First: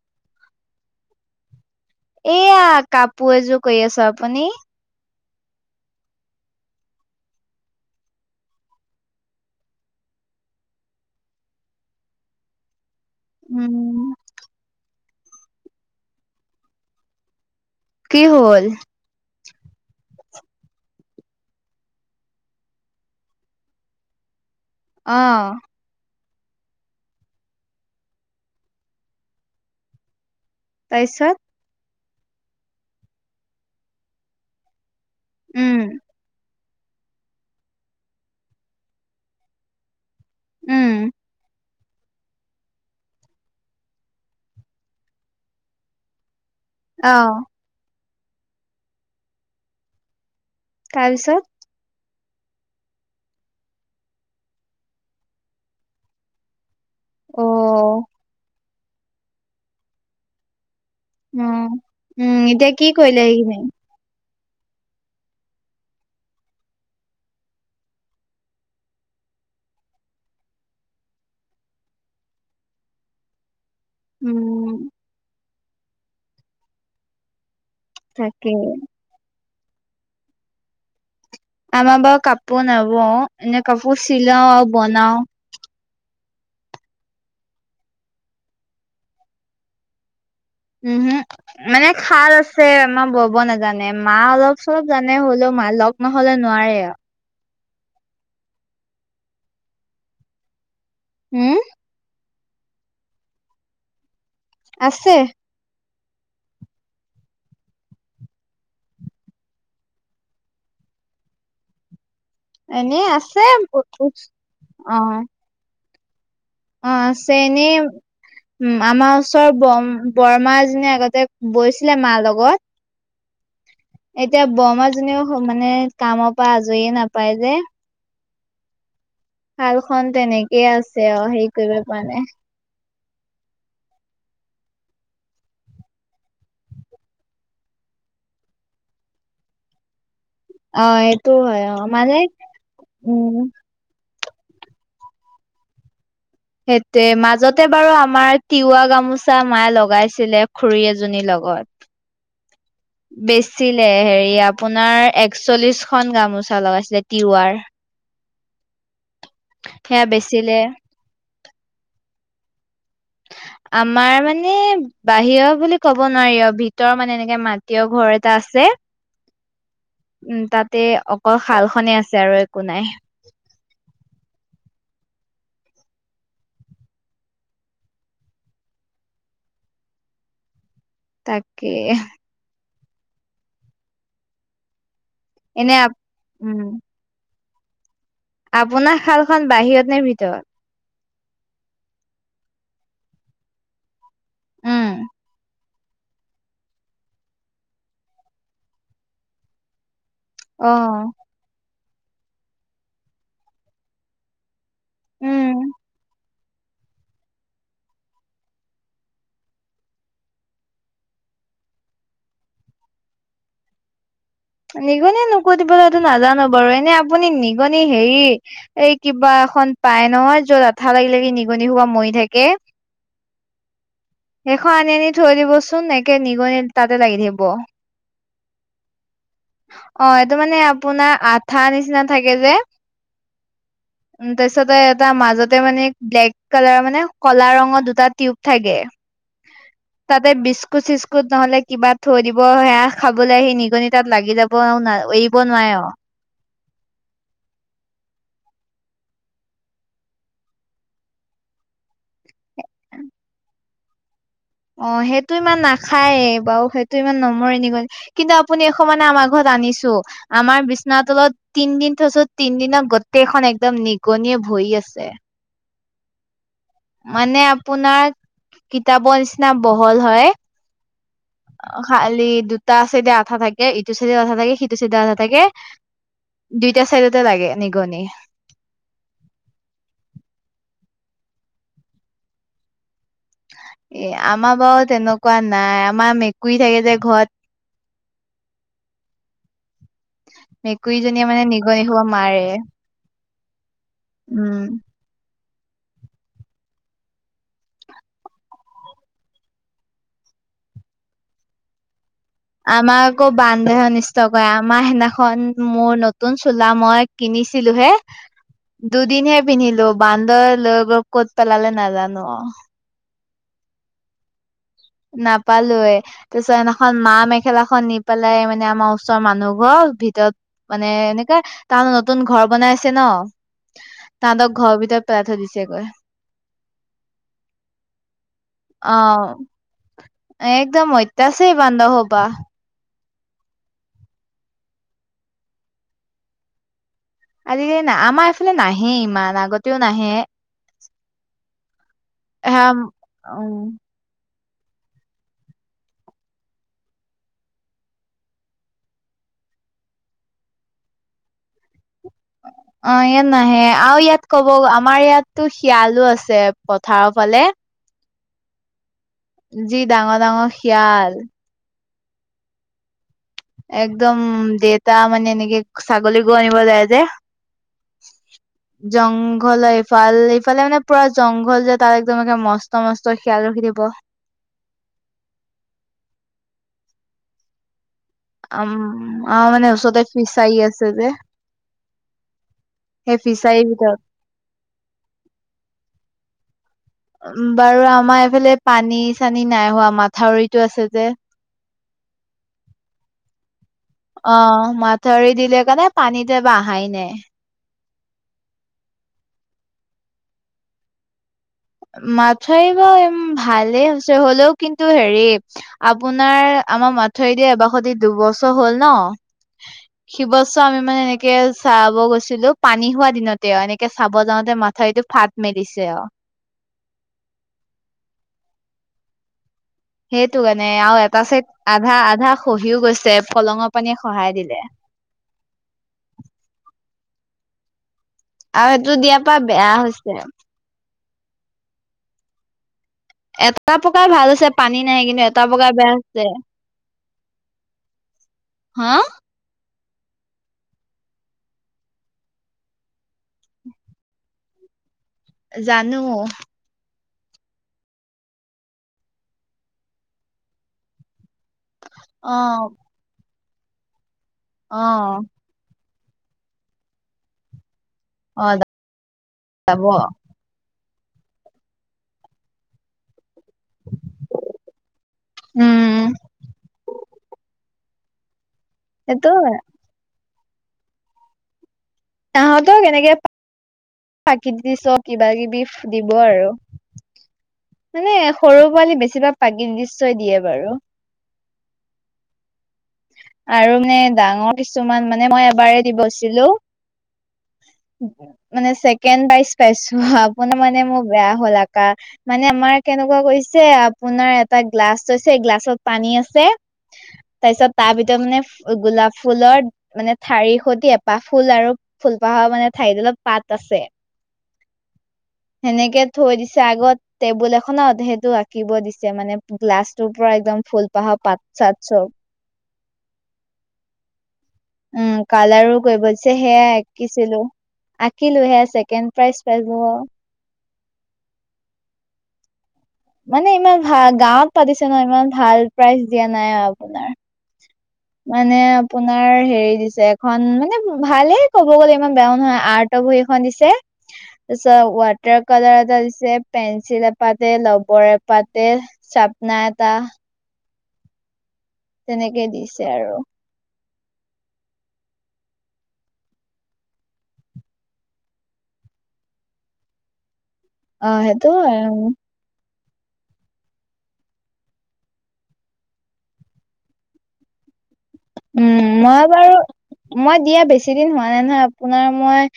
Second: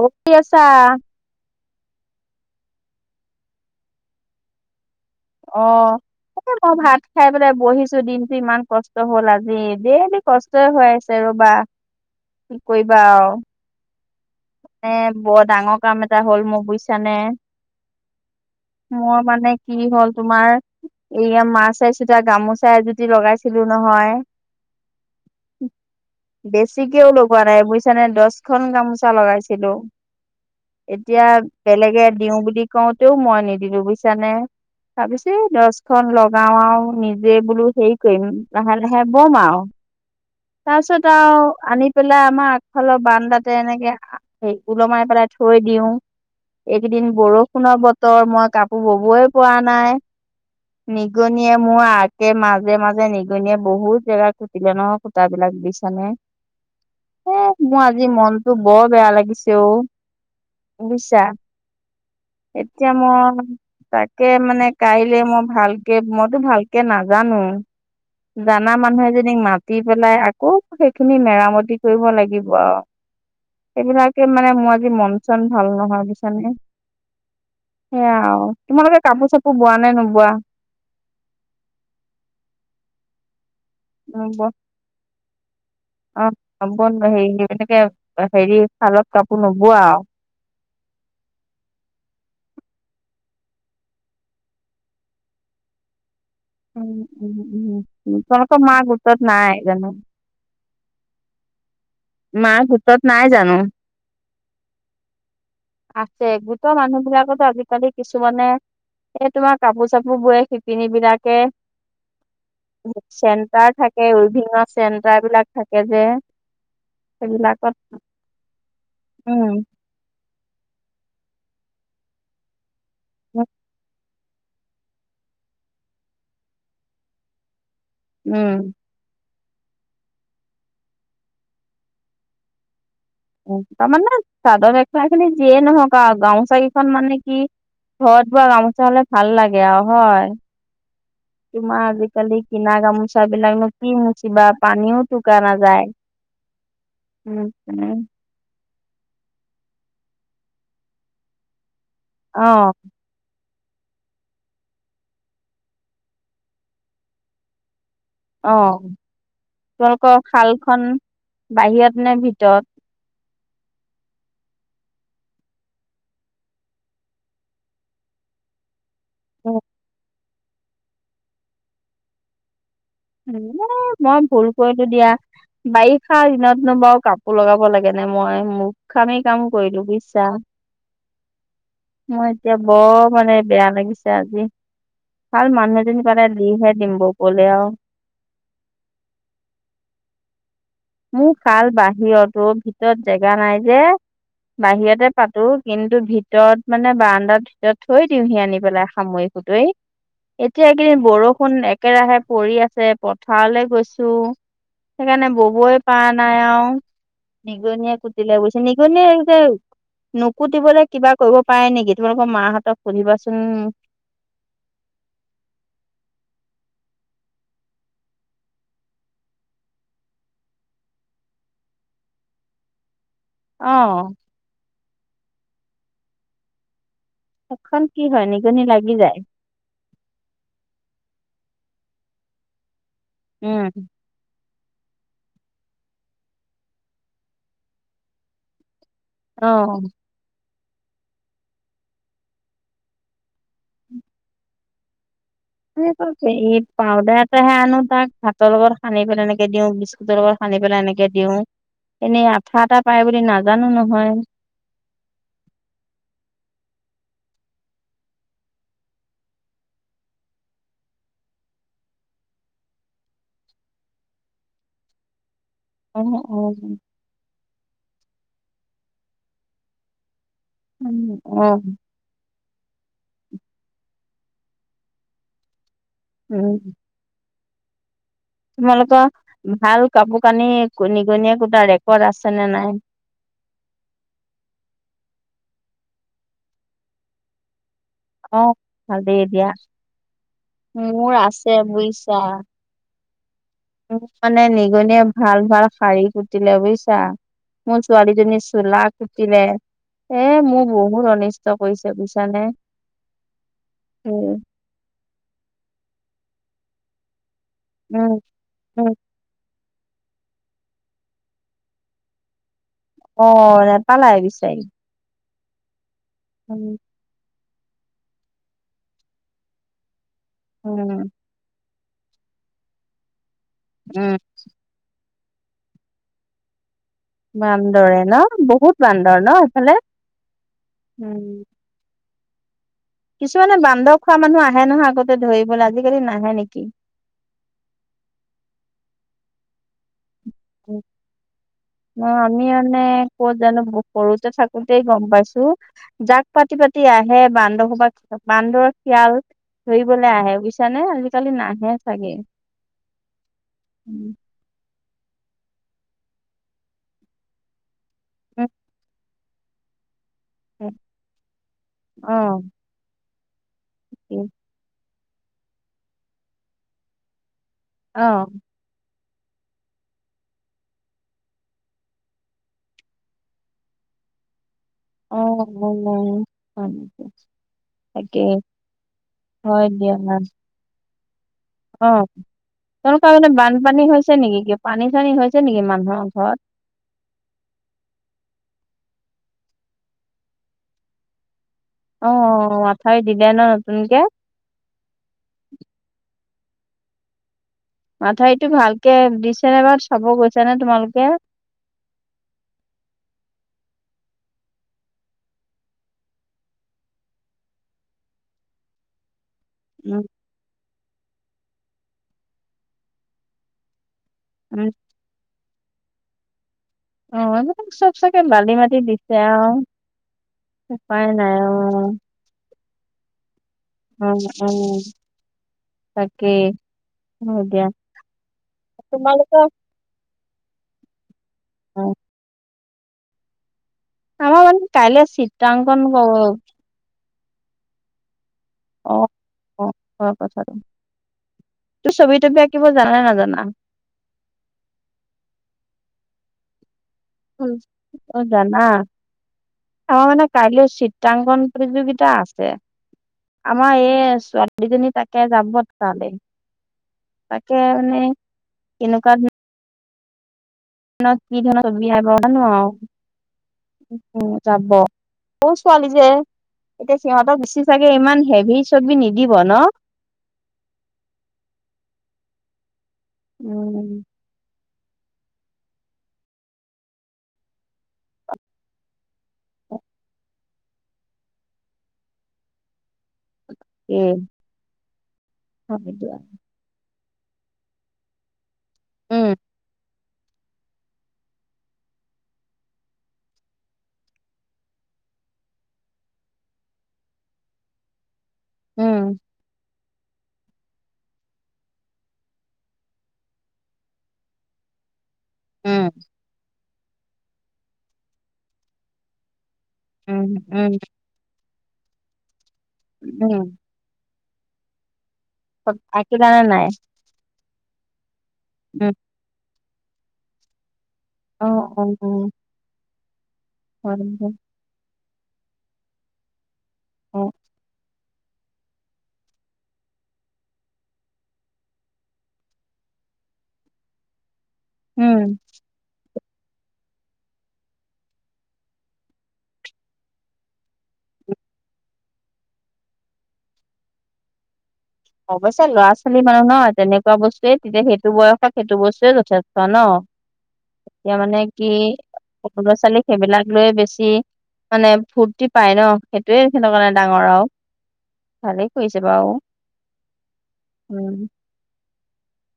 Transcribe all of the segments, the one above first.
Okay আছা এয়া কাপোৰ এযোৰ কৈ আছো আপুনি অহ এ মই ভাত খাই পেলাই বহিছো দিনটো ইমান কষ্ট হ'ল আজি দেলি কষ্টয় হৈ আছে ৰ বা কি কৈ বাৰ উম। এ বৰ ডাঙৰ কাম এটা হ'ল মই বুজিছানে কি হল মোৰ মানে কি হ'ল তোমাৰ এয়া মাছাই চোতিয়া গামোচা এযুটি লগাইছিলো নহয়। অহ বেছিকেও লগোৱা নাই বুজিছানে দহখন গামোচা লগাইছিলো এতিয়া তাৰপিছত? বেলেগে দিওঁ বুলি কওঁতেও মই নিদিলো বুজিছানে তা পিছে উম, দছখন লগাও আৰু নিজে বোলো হেৰি কৰিম লাহে লাহে বম আও উম, তাৰপিছত আও আনি পেলাই আমাৰ আগফালৰ বান তাতে এনেকে ওলমাই পেলাই থৈ দিও এইকেইদিন অ', বৰষুণৰ বতৰ মই কাপোৰ ববই পৰা নাই তাৰপিছত? নিগনি মোৰ আ তে মাজে মাজে নিগুনিয়ে বহুত জেগাত খুটিলে ন সূতা বিলাক বুজিছা নে এ মোৰ অ', আজি মনটো বৰ বেয়া লাগিছে অ বিছা উম, উম, কি এতিয়া কৰিলে মই সেইখিনি? ত মানে কাইলৈ মই ভালকে মইতো ভালকে নাজানো জানা মানুহ এজনীক মাতি পেলাই আকৌ সেইখিনি মেৰামতি কৰিব লাগিব আৰু। [inaudible] সেইবিলাকে মানে মোৰ উম, আজি মন চন ভাল নহয় বুজিছানে সেয়া আৰু তাকে। তোমালোকে কাপোৰ চাপোৰ বোৱা নে নোবোৱা। আমাৰ বাৰু কাপোৰ নবও এনে কাপোৰ নোবোৱা চিলাও আৰু বনাও। হেৰি এনেকে হেৰি শালত কাপোৰ নোবোৱা আৰু। উমহু মানে শাল আছে আমাৰ বব নাজানে মা অলপ চলপ জানে হলেও। মা লগ নহলে নোৱাৰে আৰু। উ তোমালোকৰ মা গোটত নাই জানো। উম মাক গোটত নাই জানো। আছে আছে গোট মানুহ বিলাকতো আজিকালি কিছুমানে এই তোমাৰ কাপোৰ চাপোৰ বোৰে শিপিনী বিলাকে। এনে আছে। চেণ্টাৰ থাকে অ', ওভিঙৰ চেণ্টাৰ বিলাক থাকে যে। অ আছে এনেই সেইবিলাকত আমাৰ ওচৰৰ উম ব বৰমা এজনি আগতে। বৈছিলে মাৰ লগত। অ এতিয়া বৰমাজনিউ মানে কামৰ পৰা আজৰিয়ে নাপায় যে। উম শালখন তেনেকেই আছে আৰু হেৰি কৰিব পৰা নাই। উ তাৰ মানে চাদৰ মেখেলা খিনি যিয়ে নহওক আৰু গামোচা কি খন মানে কি ঘৰত বোৱা গামোচা হলে ভাল লাগে আৰু হয়। অ সেইটো হয় অ তোমাৰ মানে আজিকালি কিনা গামোচা উম বিলাক কি নো কিবা পানীও টোকা নাযায়। সেইটোয়ে উম মাজতে বাৰু উম আমাৰ তিৱা। গামোচা মায় লগাইছিলে খুৰী এজনীৰ লগত। আহ আছিলে হেৰি আপোনাৰ একচল্লিশখনন গামোচা লগাইছিলে তিৱাৰ। অ সেয়া তোমালোকৰ বেচিলে শালখন বাহিৰত নে ভিতৰত [unintelligible] আমাৰ মানে বাহিৰ বুলি ক'ব নোৱাৰি অ ভিতৰ মানে এনেকে মাটিৰ ঘৰ এটা আছে অ উম তাতে অকল শাল খনে আছে আৰু একো নাই মই ভুল কৰিলো দিয়া বাৰিষা দিনতনো বাৰু কাপোৰ লগাব লাগে নে মই মূৰ্খামি কাম কৰিলো বুজিছা। অ তাকে বৰ মানে বেয়া লাগিছে আজি ভাল এনে মানুহ আপ- এজনী পালে উম দিহে দিম ববলে। [unintelligible] আপোনাৰ শালখন বাহিৰত নে ভিতৰত। মোৰ শাল বাহিৰত অ ভিতৰত জেগা নাই যে উম বাহিৰতে পাতো কিন্তু ভিতৰত মানে বাৰাণ্ডা ভিতৰত থৈ দিওঁহি আনি পেলাই সামৰি। কটেই এতিয়া অ এই কেইদিন বৰষুণ একেৰাহে পৰি আছে পথাৰলৈ গৈছো। সেইকাৰণে উম ববই পৰা নাই আৰু। নিগনীয়ে কুটিলে বুইছে নিগনিয়ে যে নুকুতিবলৈ কিবা কৰিব পাৰে নেকি তোমালোকৰ মাহঁতক সুধিবাচোন। নিগনিয়ে নকুটিব সেইটো নাজানো বাৰু এনে আপুনি নিগনি হেৰি এই কিবা খন পাই নয় যত আঠা লাগি লাগি নিগনি হোৱা মৰি থাকে। অ এখন আনি আনি থৈ দিবচোন একে নিগনি তাতে লাগি থাকিব। জনী লাগি যায়। অ এইটো মানে আপোনাৰ আঠা নিচিনা থাকে যে। উম উম তাৰপিছতে এটা মাজতে মানে ব্লেক কালাৰ মানে কলা ৰঙৰ দুটা টিউব থাকে। অ তাতে বিস্কুট স্কুট চিস্কুট নহ'লে কিবা থৈ দিব। সেয়া খাবলৈ সেই নিগনি তাত লাগি যাব আৰু এই কছে এই পাউদাৰ এটাহে আনো তাক ভাতৰ লগত সানি পেলাই এনেকে দিওঁ। বিস্কুটৰ লগত সানি পেলাই এনেকে দিওঁ। এনেই আঠা এটা পায় বুলি নাজানো নহয়। অ সেইটো ইমান নাখায় বাৰু সেইটো ইমান নমৰে নিগনি ।কিন্তু আপুনি এখনানে আমাৰ ঘৰত আনিছো ।আমাৰ বিচনা তলত তিন দিন থৈছো তিন দিনত গোটেইখন একদম নিগনিয় ভৰি আছে। অ অ মানে আপোনাৰ কিতাপৰ নিচিনা বহল হয়। উম অ খালি দু দুটা চাইডে আঠা থাকে ইটো চাইডে আঠা থাকে সিটো চাইডে আঠা থাকে। উম দুইটা চাইডতে লাগে। নিগনি তোমালোকৰ ভাল কাপোৰ কানি নিগনিয়ে কোটা ৰেকৰ্ড আছে নে নাই? এ আমাৰ বাৰু তেনেকুৱা নাই আমাৰ মেকুৰী থাকে যে ঘৰত অ ভাল দে দিয়া। মোৰ মেকুৰীজনীয়ে মানে আছে নিগনি সোপা বুজিছা মাৰে মানে উম নিগনিয়ে ভাল ভাল শাৰী কুটিলে বুজিছা। মোৰ ছোৱালীজনী চোলা কুতিলে। এ মোক বহুত অনিষ্ট কৰিছে বুজিছা। আমাক আকৌ বান্দৰৰহে অনিষ্ট উম কৰে ।আমাৰ সিদিনাখন মোৰ নতুন চোলা মই কিনিছিলো হে উম উম দুদিন হে পিন্ধিলো বান্দৰ লগত ক'ত পেলালে নাজানো। অ নেপালাই বিচাৰি? নাপালোয়ে ।তাৰপিছত উম, সিনাখন মা মে খেলাখন নি পেলাই মানে আমাৰ ওচৰৰ মানুহ ঘৰ ভিতৰত মানে উম, এনেকা তাহত নতুন ঘৰ বনাইছে ন উম তাহতক ঘৰৰ ভিতৰত পেলাই থৈ দিছে গৈ। বান্দৰে ন বহুত অ বান্দৰ ন? একদম ঐতিয়াছে বান্ধ হ'বা কিছুমানে বান্দৰ খোৱা মানুহ আহে নহয়। আগতে ধৰিবলৈ আজিকালি নাহে নেকি? আজিকালি নাহেই। আমাৰ এইফালে নাহে ইমান আগতেও নাহে অ আমি হা মানে ক'ত জানো উম, সৰুতে থাকো গোটেই গম পাইছো জাক পাতি পাতি আহে বান্দৰসোবাক বান্দৰ শিয়াল ধৰিবলৈ আহে বুজিছা নে আজিকালি নাহে। চাগে। অ ইয়াত নাহে আৰু ইয়াত কব আমাৰ ইয়াতো শিয়ালো আছে পথাৰৰ ফালে। উম যি ডাঙৰ ডাঙৰ শিয়াল অহ একদম দেউতা মানে এনেকে ছাগলী গো আনিব যায় যে অহ জংঘল এইফাল ইফালে মানে পুৰা জংঘল যে তাত একদম মানে মস্ত মস্ত শিয়াল ৰখিব [inaudible] অ হয় তাকে উম অ মানে দিয়া ওচৰতে ফিছাৰি আছে যে অ তেনেকোৱা সেই মানে ফিচাৰীৰ বানপানী ভিতৰত হৈছে নেকি কিয় পানী চানী হৈছে নেকি মানুহৰ ঘৰত উ বাৰু আমাৰ এইফালে পানী চানী নাই হোৱা মাথাউৰিতো আছে যে অ আঠাউৰি দিলে ন নতুনকে অ মাঠাউৰি দিলে কাৰণে পানীত এইবাৰ অহাই নাই মাথাৰিটো ভালকে দিছে নে বাৰুত চাব গৈছা নে তোমালোকে মথাউৰি ভালেই হৈছে হলেও কিন্তু হেৰি আপোনাৰ আমাৰ মাথউৰি দি এবাসতি দুবছৰ হল ন উম সিবছৰ আমি মানে এনেকে চাব গৈছিলো পানী হোৱা দিনতে এনেকে তে চাব যাওঁতে উম মাথাউৰিটো ফাট মেলিছে অ অ চব চাগে বালি মাটি দিছে আও সেইটো কাৰণে আৰু এটা চাইট আধা আধা খহিও গৈছে ফলঙৰ পানীয়ে উ খহাই উ দিলে তাকে এতিয়া আৰু সেইটো দিয়াৰ পৰা বেয়া হৈছে অ এটা প্ৰকাৰ ভাল আমাৰ আছে মানে পানী কাইলে নাই কিন্তু এটা চিত্ৰাংকন প্ৰকাৰ বেয়া কৰ হৈছে হা হোৱা কথাটো তোৰ ছবি তবি আঁকিব জানা নে নাজানা জানো উ অ জানা আমাৰ মানে কাইলে চিত্ৰাংগন প্ৰতিযোগিতা অ আছে আমাৰ এই অ ছোৱালীজনী তাকে যাবত তাকে মানে অ কেনেকোৱা যাব [unintelligible] উ যাব সৰু ছোৱালী উম যে এতিয়া সিহঁতক বেছি চাগে ইমান হেভি ছবি নিদিব সেইটো ন তহঁতক এনে উম দি চ কিবা কিবি দিব আৰু মানে সৰু পোৱালি বেছিভাগ প্ৰাকৃতিক দৃশ্যয়ে দিয়ে বাৰু আৰু মানে তাকে ডাঙৰ কিছুমান মানে মই এবাৰে হয় দিয়া দিবছিলো মানে ছেকেণ্ড উম প্ৰাইছ পাইছো আপোনাৰ মানে মোৰ বেয়া হল আকা মানে আমাৰ কেনেকোৱা গৈছে আপোনাৰ এটা গ্লাছ আ ছে গলাছত পানী আছে তাৰপিছত তাৰ ভিতৰত মানে উম গোলাপ ফুলৰ মানে ঠাৰিৰ সৈতে এপাহ ফুল আৰু ফুলপাহৰ মানে ঠাৰিতদালত পাত আছে উম সেনেকে থৈ দিছে আগত টেবুল এখনত সেইটো আঁকিব দিছে মানে গ্লাছটোৰ উম পৰা একদম উম ফুলপাহৰ পাত চাত চব উম উম কালাৰো কৰিব দিছে আঁকিলানে নাই সেয়াই আকিছিলো কি লৈহে উম ছেকেণ্ড প্ৰাইজ প্ৰাই অ অ অ মানে ইমান হয় ভাল দিয়া। গাঁৱত পাতিছে ন ইমান ভাল প্ৰাইজ দিয়া নাই আৰু আপোনাৰ অ মানে আপোনাৰ হেৰি দিছে এখন মানে ভালে ক'ব গ'লে ইমান বেয়াও নহয় আৰ্ট বহি এখন দিছে তাৰ পিছত উম ৱাটাৰ কালাৰ এটা দিছে পেঞ্চিল এপাতে ৰবৰ এপাতে চাপনাৰ এটা তেনেকেই দিছে আৰু অৱশ্যে ল'ৰা ছোৱালী মানুহ নহ তেনেকুৱা বস্তুয়ে তেতিয়া সেইটো বয়সত সেইটো বস্তুৱয়ে যথেষ্ট ন [inaudible] অ এতিয়া মানে সেইটো কি হয় সৰু ল'ৰা ছোৱালীক সেইবিলাক লৈ বেছি মানে ফূৰ্তি পায় ন সেইটোৱে তেখতৰ কাৰণে ডাঙৰ আৰু- ভালেই উম কৰিছে মই বাৰু মই দিয়া বেছি দিন হোৱা উম নাই নহয়- আপোনাৰ মই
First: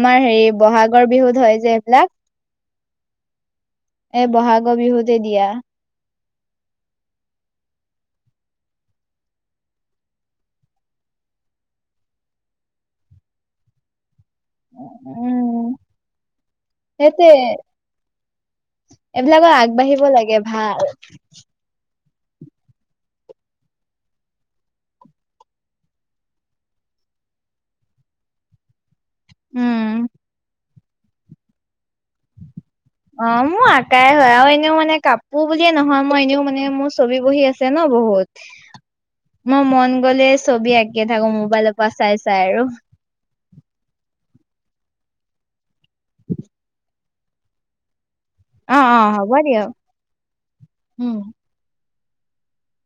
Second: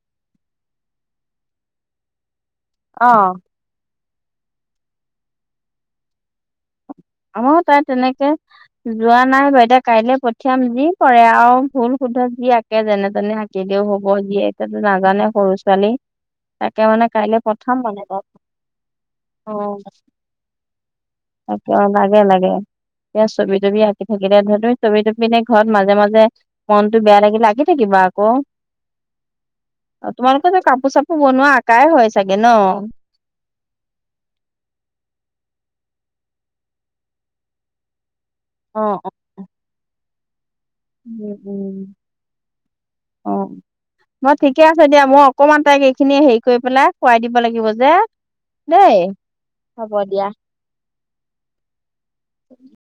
আমাৰ হেৰি বহাগৰ বিহুত হয় যে এইবিলাক- আহ- এ বহাগৰ বিহুতে দিয়া- অ তাই তেনেকে যোৱা নাই বা দে কাইলে পঠিয়াম যি কৰে আৰু ভুল- শুদ্ধ যি আঁকে যেনে তেনে আঁকিলেও হওক- যিয় এতিয়াতো নাজানে সৰু উম ছোৱালী তাকে মানে কাইলৈ পঠাম মানে ত- এইবিলাকো আগবাঢ়িব লাগে ভাল- তাকে লাগে লাগে- এতিয়া ছবি তবি আঁকি থাকিলে ধৰিও ছবি তবি ঘৰত মাজে মাজে মনতটো বেয়া লাগিলে আঁকি থাকিব - প ক- উম অ তোমালোকো যে কাপোৰ চাপোৰ বনোৱা আকাই হয় চাগে ন? অ মোৰ আকাইে হয় আৰু এনেও মানে কাপোৰ বুলিয়ে নহয় মই এনেও মানে মোৰ ছবি বহি আছে ন বহুত- অ অ মই মন গ'লে - ছবি আঁকিয়ে থাকোঁ উম উম মোবাইলৰ পৰা চাই চাই আৰু- ম ঠিকে আছে দিয়া মই অকমান তাইক এইখিনি হেৰি কৰি পেলাই খোৱাই দিব লাগিব যে- অ দেই অ হ'ব দিয়ক হ'ব দিয়া- উম- উ [inaudible]